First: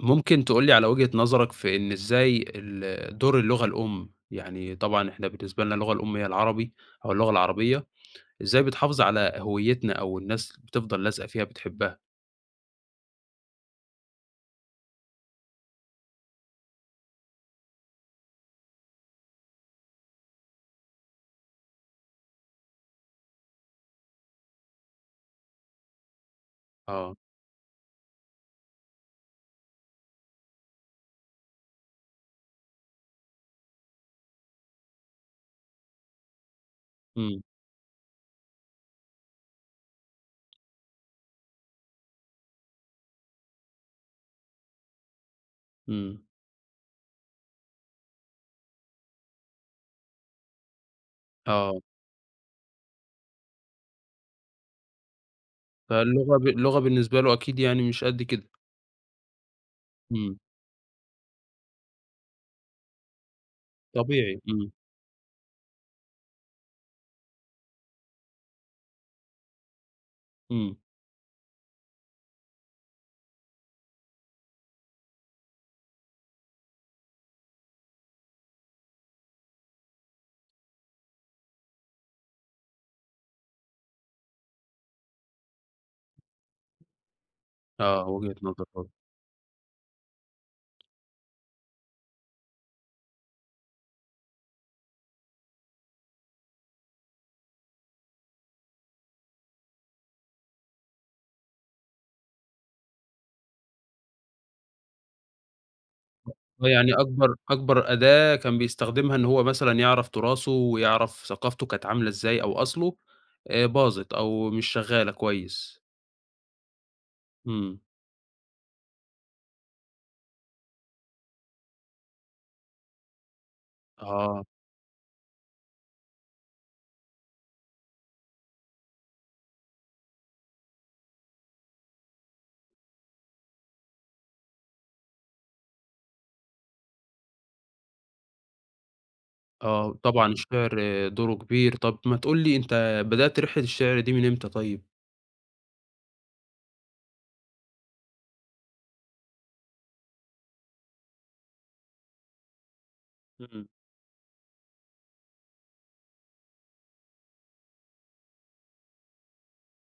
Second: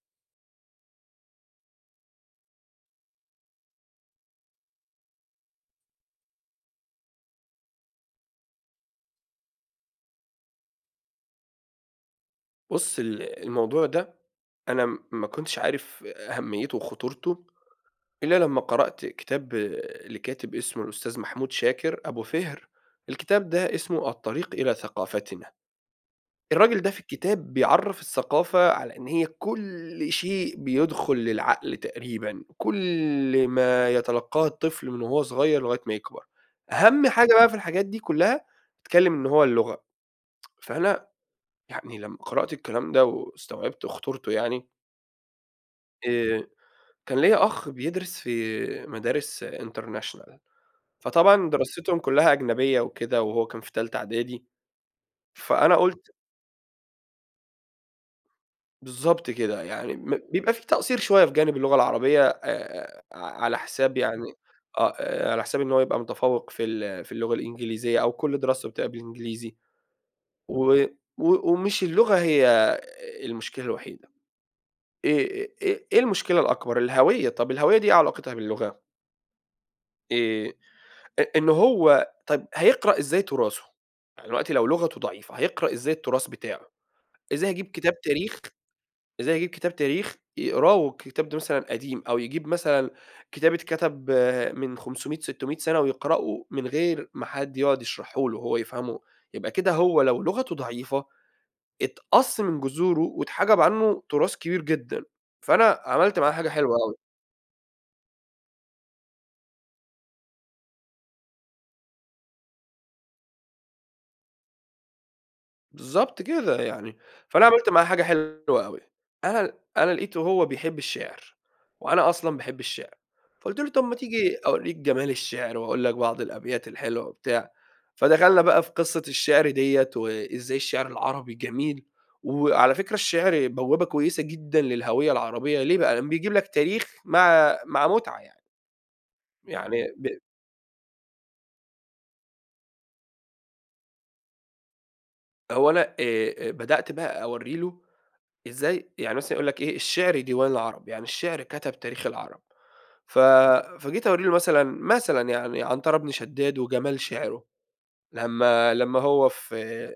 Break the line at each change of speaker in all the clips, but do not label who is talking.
ممكن تقول لي على وجهة نظرك في إن إزاي ال دور اللغة الأم، يعني طبعًا إحنا بالنسبة لنا اللغة الأم هي العربي أو اللغة العربية، إزاي بتحافظ على هويّتنا أو الناس بتفضل لازقة فيها بتحبّها؟
بُص ال الموضوع ده أنا م ما كنتش عارف أهمّيته وخطورته، إلّا لمّا قرأت كتاب لكاتِب اسمه الأستاذ محمود شاكر أبو فِهْر، الكتاب ده اسمه الطريق إلى ثقافتنا. الراجل ده في
آه.
الكتاب بيعرَّف الثقافة على إن هي كل شيء بيدخُل للعقل تقريبًا، كل ما يتلقّاه الطفل من وهو صغير لغاية ما يكبر. أهَم حاجة
إمم.
بقى في الحاجات دي كُلّها، اتكلِّم إن هو اللغة، فأنا يعني لمّا قرأت الكلام ده واستوعبت خطورته يعني
إمم.
آآ كان ليّا أخ بيدرس في مدارس international، فطبعًا
آه.
دراستهم كُلّها أجنبية وكده وهو كان في تالتة إعدادي، فأنا قُلت
فاللغة ب اللغة بالنسبة له أكيد يعني مش قد كده.
بالضبط كده. يعني م
إمم.
بيبقى في تقصير شوية في جانب اللغة العربية آآ ع على حساب يعني
طبيعي، إمم.
آه، على حساب إن هو يبقى متفوِّق في ال في اللغة الإنجليزية أو كل دراسته بتبقى بالإنجليزي و
إمم.
و ومش اللغة هي المشكلة الوحيدة، إيه إيه إيه المشكلة الأكبر؟ الهوية، طَب الهوية دي إيه علاقتها باللغة؟ آآ آآ إن هو طَب هيقرأ إزاي تُراثه؟ يعني دلوقتي لو لغته ضعيفة، هيقرأ إزاي التُراث بتاعه؟ إزاي هيجيب كتاب
آه، وجهة
تاريخ
نظر برضه.
إزاي هيجيب كتاب تاريخ يقراه والكتاب ده مثلًا قديم أو يجيب مثلًا كتاب اتكتب من 500، 600 سَنة ويقرأه من غير ما حد يقعُد يشرحه له، هو يفهمه. يبقى كده هو لو لغته ضعيفة، اتقَص من جذوره واتحَجَب عنّه تُراث كبير جدًا. فأنا عملت معاه
آه،
حاجة حلوة
يعني
أوي.
أكبر أكبر أداة كان بيستخدمها إن هو مثلًا يعرف تُراثه ويعرف ثقافته كانت عاملة إزاي أو أصله، آآ باظت أو مش شغّالة كويس.
بالضبط كده يعني، فأنا عملت
إمم.
معاه حاجة حلوة أوي، أنا ل أنا لقيته هو بيحب الشِعر وأنا أصلًا باحب الشِعر، فقُلت له: "طَب ما تيجي
آه.
أورّيك جمال الشِعر وأقول لك بعض الأبيات الحلوة،" وبتاع. فدخلنا بقى في قِصّة الشِعر ديّة وإزاي الشِعر العربي جميل وعلى فكرة الشِعر بوابة كويسة جدًا للهوية العربية، ليه بقى؟ لإن بيجيب لك تاريخ مع مع مُتعة يعني. يعني
آه
ب
طبعًا الشِعر دوره كبير. طَب ما تقول لي أنت بدأت رحلة الشِعر دي من إمتى طيب؟
هو أنا آآ، بدأت بقى أورّي له إزاي يعني مثلًا يقول لك إيه: "الشعر ديوان العرب" يعني الشعر كتب تاريخ العرب، ف
إمم.
فجيت أورّي له مثلًا، مثلًا يعني عنترة بن شداد وجمال شِعرُه، لمّا لمّا هو في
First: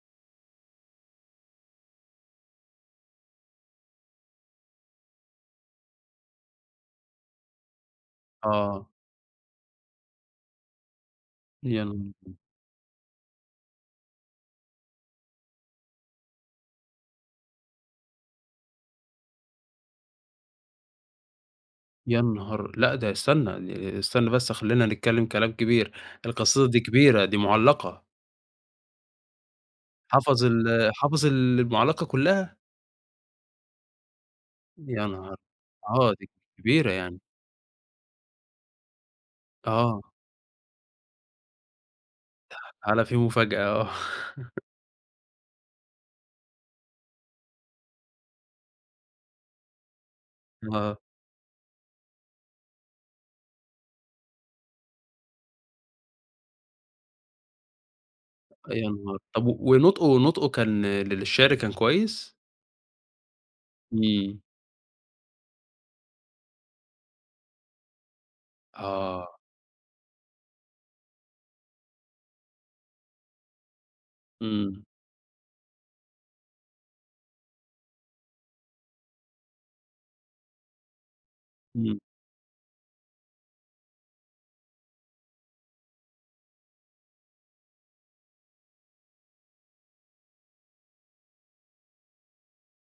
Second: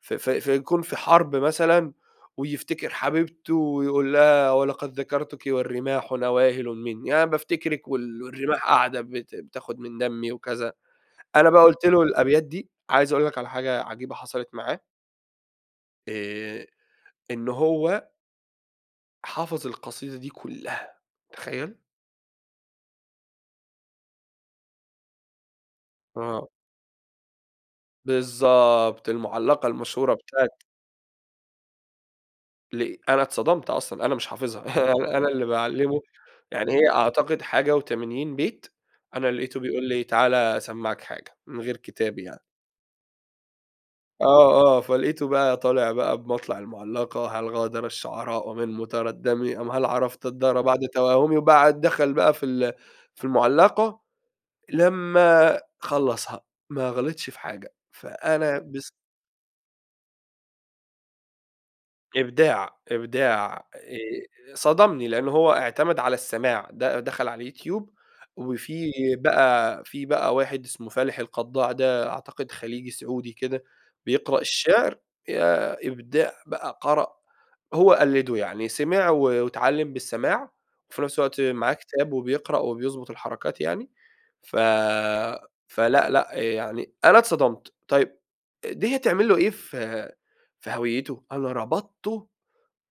في في في يكون في حرب مثلًا ويفتكر حبيبته ويقول لها: "ولقد ذكرتك والرماح نواهلٌ مني"، يعني بافتكرك وال والرماح
آه.
قاعدة بت بتاخد من دمي وكذا. أنا بقى قُلت له
[unintelligible]
الأبيات دي، عايز أقول لك على حاجة عجيبة حصلت معاه آآ إن هو حَفَظ القصيدة دي كلّها، تخيل؟
يا نهار! لا ده استنى، استنى بس خلّينا نتكلم كلام كبير،
آه.
القصيدة دي كبيرة دي مُعلّقة.
بالضبط، المُعلّقة المشهورة
حفظ
بتاعة
ال حفظ المُعلّقة كلّها!
ليه أنا اتصدمت أصلًا، أنا مش حافظها، أنا
يانهار!
اللي باعلّمه
آه دي
يعني، هي
كبيرة يعني.
أعتقد حاجة و80 بيت، أنا لقيته بيقول
آه.
لي تعال أسمّعك حاجة، من غير كتاب يعني.
تعال في مفاجأة آه.
آه، آه، فلقيته بقى طالع بقى بمطلع المُعلّقة: "هل غادر الشعراء من متردّمِ أم هل عرفتَ الدار بعد
آه.
توهّمِ"، وبعد دخل بقى في ال في المُعلّقة، لمّا خلّصها، ما غلطش في حاجة، فأنا
يا
بس
نهار! طب ونطقه نطقه كان للشِعر كان كويس؟
إبداع، إبداع
إمم.
آآ، صدمني لأن هو اعتمد على السماع، د دخل على اليوتيوب، وفيه
آه.
بقى في بقى واحد اسمه فالح القضاع ده أعتقد خليجي سعودي كده بيقرأ
إمم.
الشِعر، ياه إبداع بقى، قرأ، هو قلده يعني سمع و واتعلّم بالسماع وفي نَفس الوقت معاه
إمم.
كتاب وبيقرأ وبيضبط الحركات يعني، ف فلأ، لأ، يعني أنا اتصدمت. طيب دي هتعمل له إيه ف في هويّته؟ أنا ربطته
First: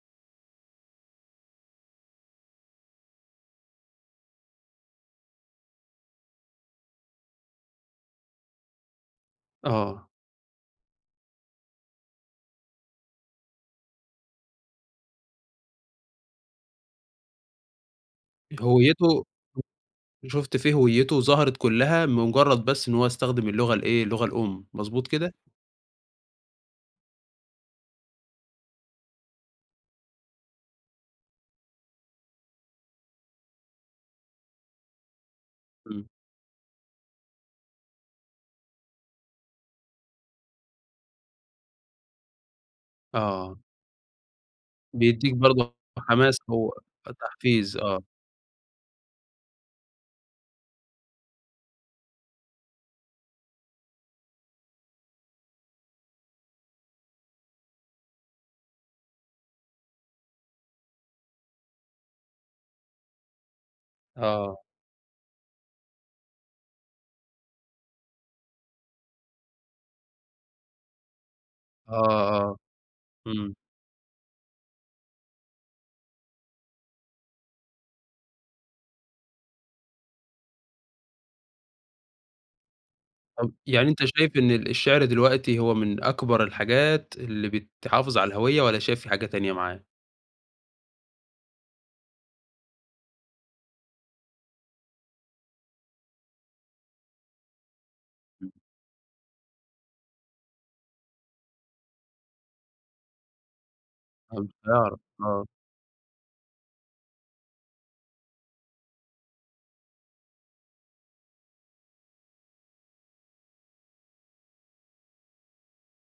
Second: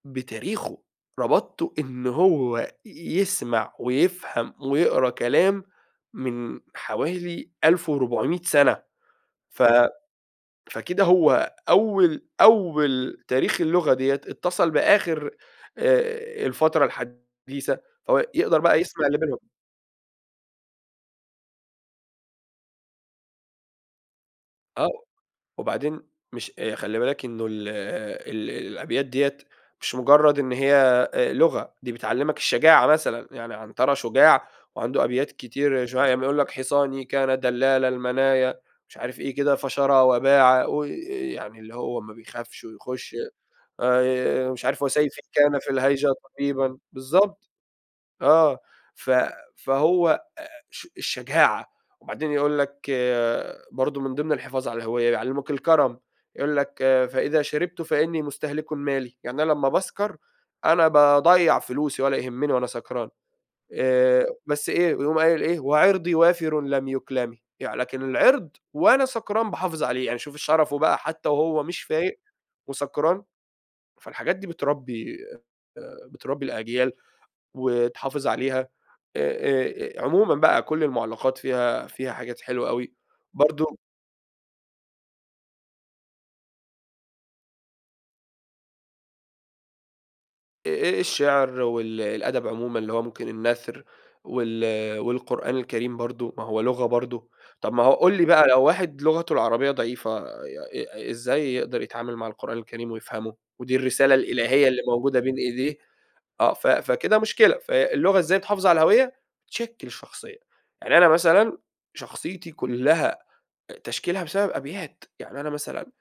بتاريخه، ربطته إنه هو يسمع ويفهم ويقرا كلام من حوالي 1400 سنة، ف
آه.
فكده هو أول أول تاريخ اللغة ديّة اتصل بآخر آآ، الفترة الحديثة، فهو يقدر بقى يسمع اللي
هويّته
بينهم
شُفت فيه هويّته ظهرت كلّها مجرد بس إن هو استخدم اللغة الإيه، اللغة الأم
آه،
مضبوط كده؟
وبعدين مش خلّي بالك إنه ال ال الأبيات ديّة مش مجرد إن هي آآ، لغة، دي بتعلّمك الشجاعة مثلًا يعني. عنترة شجاع وعنده أبيات كتير شو ع
إمم.
يقول لك: "حصاني كان دلال المنايا"، مش عارف إيه كده "فشرى وباعا"، وي يعني اللي هو ما بيخافش ويخش
آه.
آآ، مش عارف "وسيفي
بيديك
كان في
برضه
الهيجا
حماس هو،
طبيبًا" بالضبط
تحفيز آه.
آه. ف فهو آآ، الش الشجاعة وبعدين يقول لك برضو من ضمن الحفاظ على الهويّة يعلّموك الكرم، يقول لك: "فإذا شربتُ فإنني مستهلكٌ مالي"، يعني أنا لمّا باسكر أنا باضيّع فلوسي ولا يهمّني وأنا سكران آآ،
آه.
بس إيه يقوم قايل إيه: "وعِرضي وافرٌ لم يُكلمِ"، لكن العِرض وأنا سكران باحافظ عليه، يعني شوف الشرفه بقى حتى وهو مش
آه،
فايق
آه،
وسكران،
إمم.
فالحاجات دي بتربي آآ، بتربي الأجيال وتحافظ عليها آآ آآ عمومًا بقى كُلّ المُعلّقات فيها فيها حاجات حلوة أوي
طب
برضو
يعني أنت شايف إن ال الشِعر دلوقتي هو من أكبر الحاجات اللي بتحافظ على الهويّة والَّا شايف في حاجة تانية معاه؟
آآ الشِعر وال الأدَب عمومًا اللي هو ممكن النَثْر وال والقرآن الكريم برضه ما هو لغة برضه، طَب ما هو قُل لي بقى
إمم.
لو واحد لغته العربية ضعيفة، آآ ي إزاي يقدر يتعامل مع القرآن الكريم ويفهمه ودي الرسالة
فمش
الإلهية اللي
هيعرف
موجودة بين
آه.
إيديه؟ آه، ف فكده مشكلة. فاللغة إزاي تحافظ على الهوية؟ تشكِّل الشخصية. يعني أنا مثلًا شخصيتي كُلّها آآ تشكيلها بسبب أبيات، يعني أنا مثلًا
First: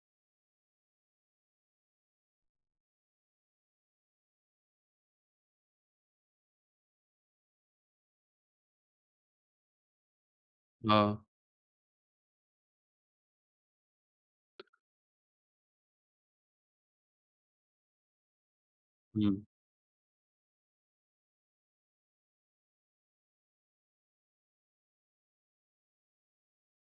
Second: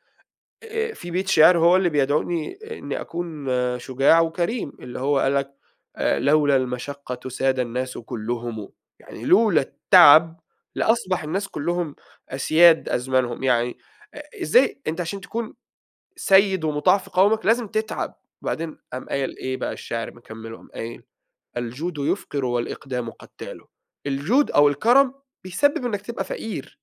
آآ في بيت شِعر هو اللي بيدعوني إنّي أكون شُجاع وكريم اللي هو قال لك: "آآ لولا المَشقّة ساد الناس كُلّهم." يعني لولا التعب لأصبح
آه.
الناس كُلّهم أسياد أزمانهم. يعني آآ إزاي أنت عشان تكون سَيّد ومُطاع في قَومَك، لازم تتعب. وبعدين قام قايل
إمم.
إيه بقى الشِعر مكمِّله قام قايل: "الجود يفقر والإقدام قتّال." الجود أو الكرم بيسبب إنّك تبقى فقير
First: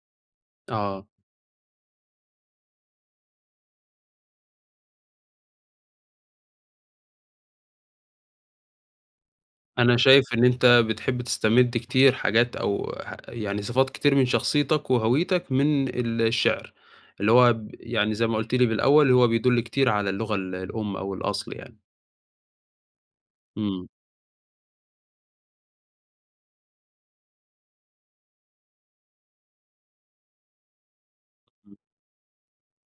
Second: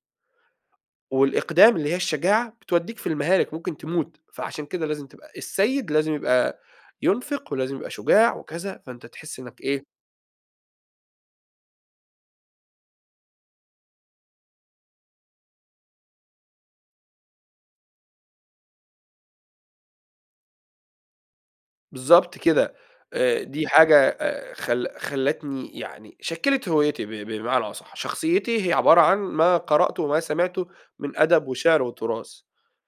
آه.
والإقدام اللي هي الشجاعة، بتودّيك في المهالك، ممكن تموت. فعشان كده لازم تبقى السَيّد لازم يبقى ينفق ولازم يبقى شجاع وكذا، فأنت تحس إنّك إيه
أنا شايف إن أنت بتحب تستمد كتير حاجات أو ح يعني صفات كتير من شخصيتك وهويتك من الشِعر، اللي هو ب يعني زي ما قُلت لي بالأول هو بيدُل كتير على اللغة ال الأم أو الأصل يعني.
بالضبط كده. آآ دي
إمم.
حاجة آآ خل خلّتني يعني شكّلت هويّتي ب ب بمعنى أصح. شخصيتي هي عبارة عن ما قرأته وما سمعته من أدَب
إمم.
وشِِعر وتُراث.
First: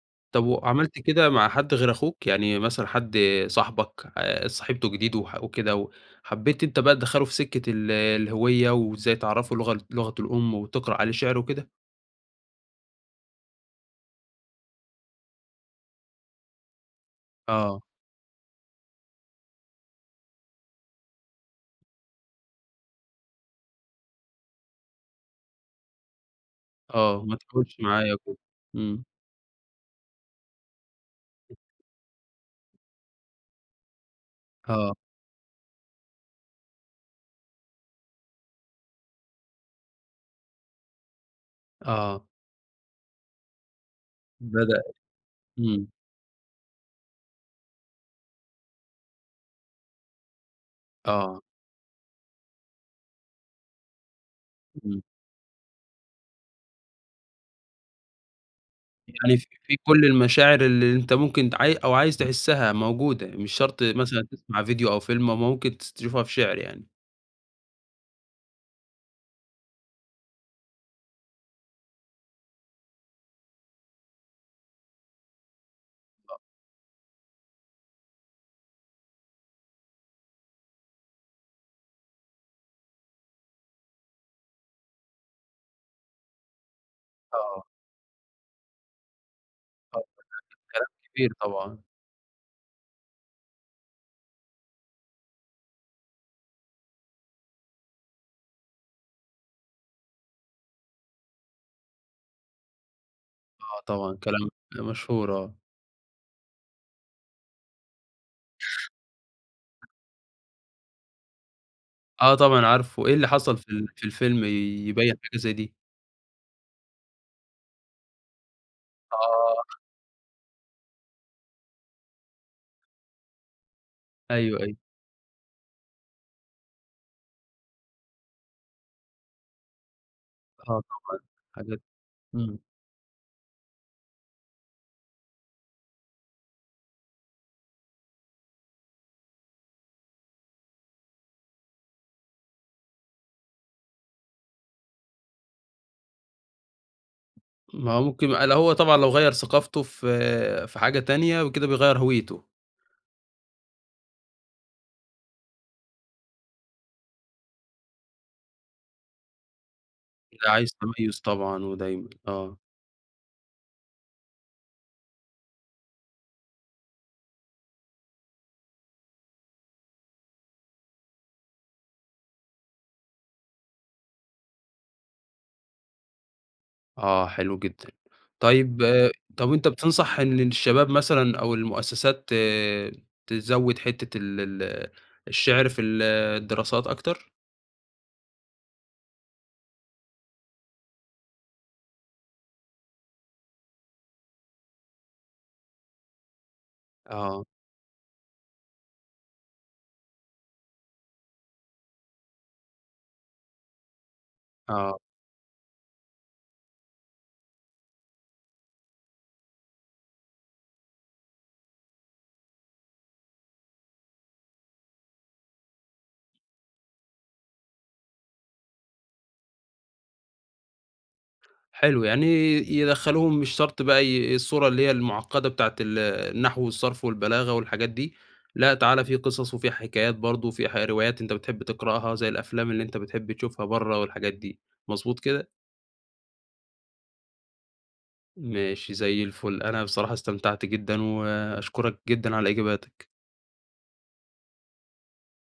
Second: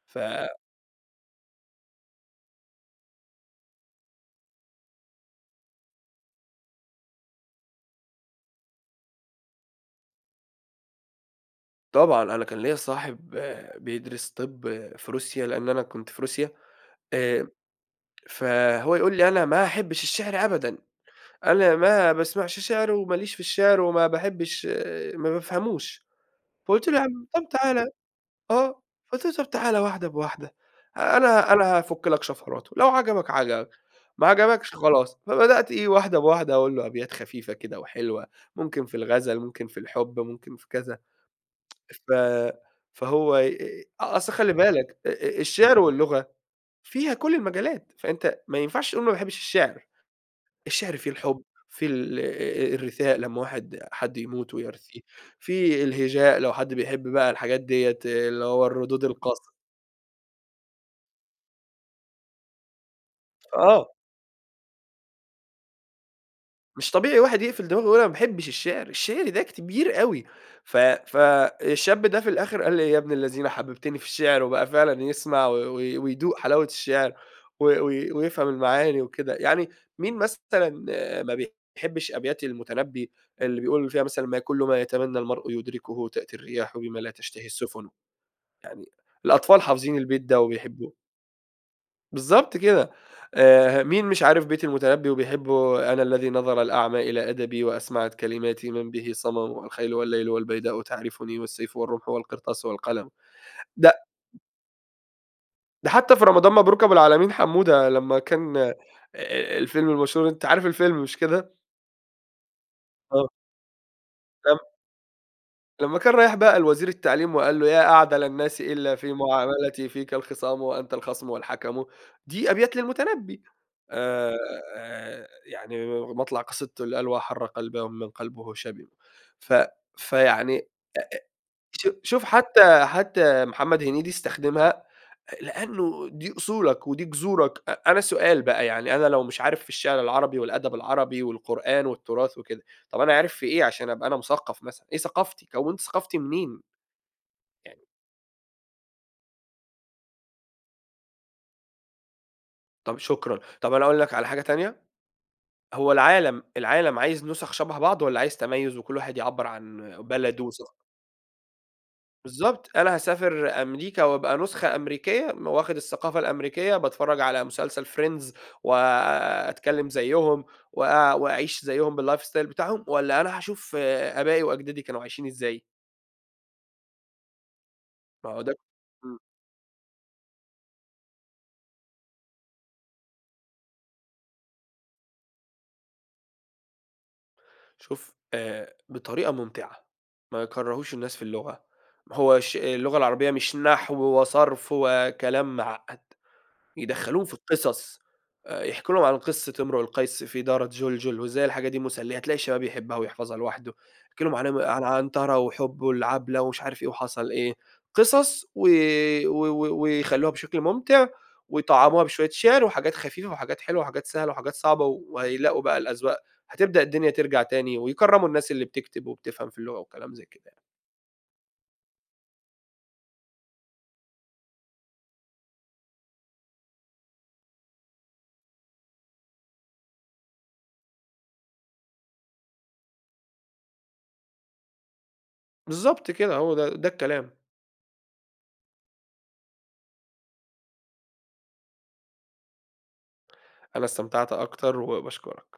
ف
طَب وعملت كده مع حد غير أخوك؟ يعني مثلًا حد صاحبك اتصاحبتوا جديد وح وكده، و حبّيت أنت بقى تدخّله في سِكّة ال الهوية وإزاي تعرّفه لغ لغته الأم وتقرأ عليه شِعر وكده؟
طبعًا، أنا كان ليّا صاحب آآ بيدرس طِب في روسيا لإن أنا كنت في روسيا، آآ
آه.
فهو يقول لي: "أنا ما أحبّش الشِعر أبدًا، أنا ما باسمعش شِعر وماليش في الشِعر وما باحبّش ما بافهموش." فقُلت له: "يا
آه،
عَم
ما
طَب
تكونش
تعال،"
معايا وكده،
آه،
إمم.
قُلت له: "طَب تعال واحدة بواحدة، أنا أنا هافُك لك شفراته، لو عجبك عجبك، ما عجبكش
آه.
خلاص." فبدأت إيه، واحدة بواحدة أقول له أبيات خفيفة كده وحلوة ممكن في الغَزَل، ممكن في الحُب ممكن في كذا، ف
آه.
فهو آآ أصل خلّي
بدأ،
بالك آآ الشِعر
إمم.
واللغة فيها كل المجالات، فأنت ما ينفعش تقول ما باحبّش الشِعر. الشِعر فيه
آه.
الحُب فيه، ال آآ الرثاء لمّا واحد حد يموت ويرثيه،
إمم.
فيه الهجاء لو حد بيحب بقى الحاجات ديّة اللي هو الردود
يعني
القص
فيه فيه كل المشاعر ال اللي أنت ممكن ت عاي أو عايز تحسّها موجودة، مش شرط
آه.
مثلًا تسمع فيديو أو فيلم أمّا ممكن تس تشوفها في شِعر يعني.
مش طبيعي واحد يقفل دماغه ويقول أنا ما باحبّش الشِعر، الشِعر ده كبير أوي. ف ف الشاب ده في الآخِر قال لي: "يا ابن الذين حبّبتني في الشِعر." وبقى فعلًا يسمع و و
آآ
ويدوق حلاوة الشعِر و و ويفهم المعاني وكده. يعني مين مثلًا آآ ما بيحبّش أبيات المُتنبّي اللي بيقول فيها مثلًا "ما كل ما يتمنّى المرء يدركه تأتي الرياح بما لا تشتهي
آه.
السُفن." يعني الأطفال حافظين البيت ده
[unintelligible] كلام
وبيحبّوه.
كبير طبعًا.
بالضّبط كده، آآ، مين مش عارف بيت المتنبّي وبيحبه؟ آآ، "أنا الّذي نَظَر الأعمى إلى أَدَبي، وأَسمعت كَلِماتي مَن به صَمَم، الخيلُ والليلُ والبيداءُ تعرفني، والسيفُ والرمحُ والقرطاسُ والقلمُ."
آه
ده
طبعًا. كلام [unintelligible] مشهور آه.
ده حتّى في رمضان مبروك أبو العلمين حمودة، لمّا كان آآ، الفيلم المشهور، أنتَ عارف الفيلم، مش كده؟
آه طبعًا عارفُه، إيه
آه.
اللي حصل في ال في الفيلم
لمّا
يبيّن حاجة زي دي؟
لمّا كان رايح بقى لوزير التعليم، وقال له: "يا أعدل الناس إلّا في
آه.
معاملتي، فيك الخِصام وأنتَ الخَصمُ والحَكَمُ." دي أبيات للمتنبّي،
أيوه، أيوه.
آآ، يعني مطلع قصيدته اللي قال "واحرّ قَلباه ومِمَّن قَلبُه شَبِم." ف فيعني أ أ
آه طبعًا، حاجات
شو شوف،
إمم.
حتّى، حتّى محمد هنيدي استخدمها، لأنّه دي أصولك ودي جذورك، أ أنا سؤال بقى يعني أنا لو مش عارف في الشعر العربي، والأدب العربي، والقرآن، والتراث وكده، طَب أنا عارف في إيه عشان أبقى أنا مثقّف مثلًا؟ إيه ثقافتي؟ كوّنت ثقافتي منين؟ يعني
ما ممكن ال هو طبعًا لو غيَّر ثقافته ف في حاجة تانية يبقى كده بيغيِّر هويته.
طَب شكرًا، طَب أنا أقول لك على حاجة تانية، هو العالم، العالم عايز نُسَخ شبه بعض؟ والَّا عايز تَميُّز، وكُلّ واحد يعبّر عن بلدُه
لأ
وث
عايز تَميُّز طبعًا، ودايمًا آه.
بالضّبط، أنا هاسافر أمريكا، وأبقى نسخة أمريكية، واخد الثقافة الأمريكية، باتفرّج على مسلسل Friends، وآآ، أتكلّم زيهم، وآآ، وأعيش زيهم بالlife style بتاعهم، والَّا أنا هاشوف آآ، آبائي وأجدادي كانوا عايشين إزاي؟
آه، حلو جدًا،
ما هو ده
طيب
امم.
طَب أنتَ بتنصح إن الشباب مثلًا أو المؤسسات تزوِد حتة ال ال الشِعر في الدراسات أكتر؟
شوف آآ، بطريقة ممتعة، ما يكرّهوش الناس في اللغة، هو ش اللغة العربية مش نحو وصرف وكلام معقّد، يدخّلوهم في
آه.
القِصَص آآ، يحكوا لهم عن قصّة امرؤ القيس في دارة جُلجُل، وإزاي الحاجة دي مسلية، هتلاقي الشباب يحبّها ويحفظها لوحدُه، يحكي لهم عن ام عن
آه.
عنترة وحبُه لعبلة ومش عارف إيه و حصل إيه، قِصَص و و و ويخلّوها بشكل ممتع، ويطعّموها بشوية شِعر وحاجات خفيفة، وحاجات حلوة، وحاجات سهلة، وحاجات صعبة وهيلاقوا بقى الأذواق، هتبدأ الدنيا ترجع تاني، ويكرّموا الناس اللي بتكتب، وبتفهم في اللغة وكلام زي كده يعني.
حلو، يعني يدخّلوهم مش شرط بقى ي الصورة اللي هي المعقّدة بتاعة ال النحو والصرف والبلاغة والحاجات دي، لأ، تعالَ في قِصَص وفي حكايات برضه وفي ه روايات أنتَ بتحب تقرأها زي الأفلام اللي أنتَ بتحب تشوفها برّه والحاجات دي، مضبوط كده؟
بالضبط كده، هو ده ده الكلام.
ماشي، زي الفُلّ، أنا بصراحة استمتعت جدًا، وأشكرك جدًا على إجاباتك.
أنا استمتعت أكتر، وباشكرك.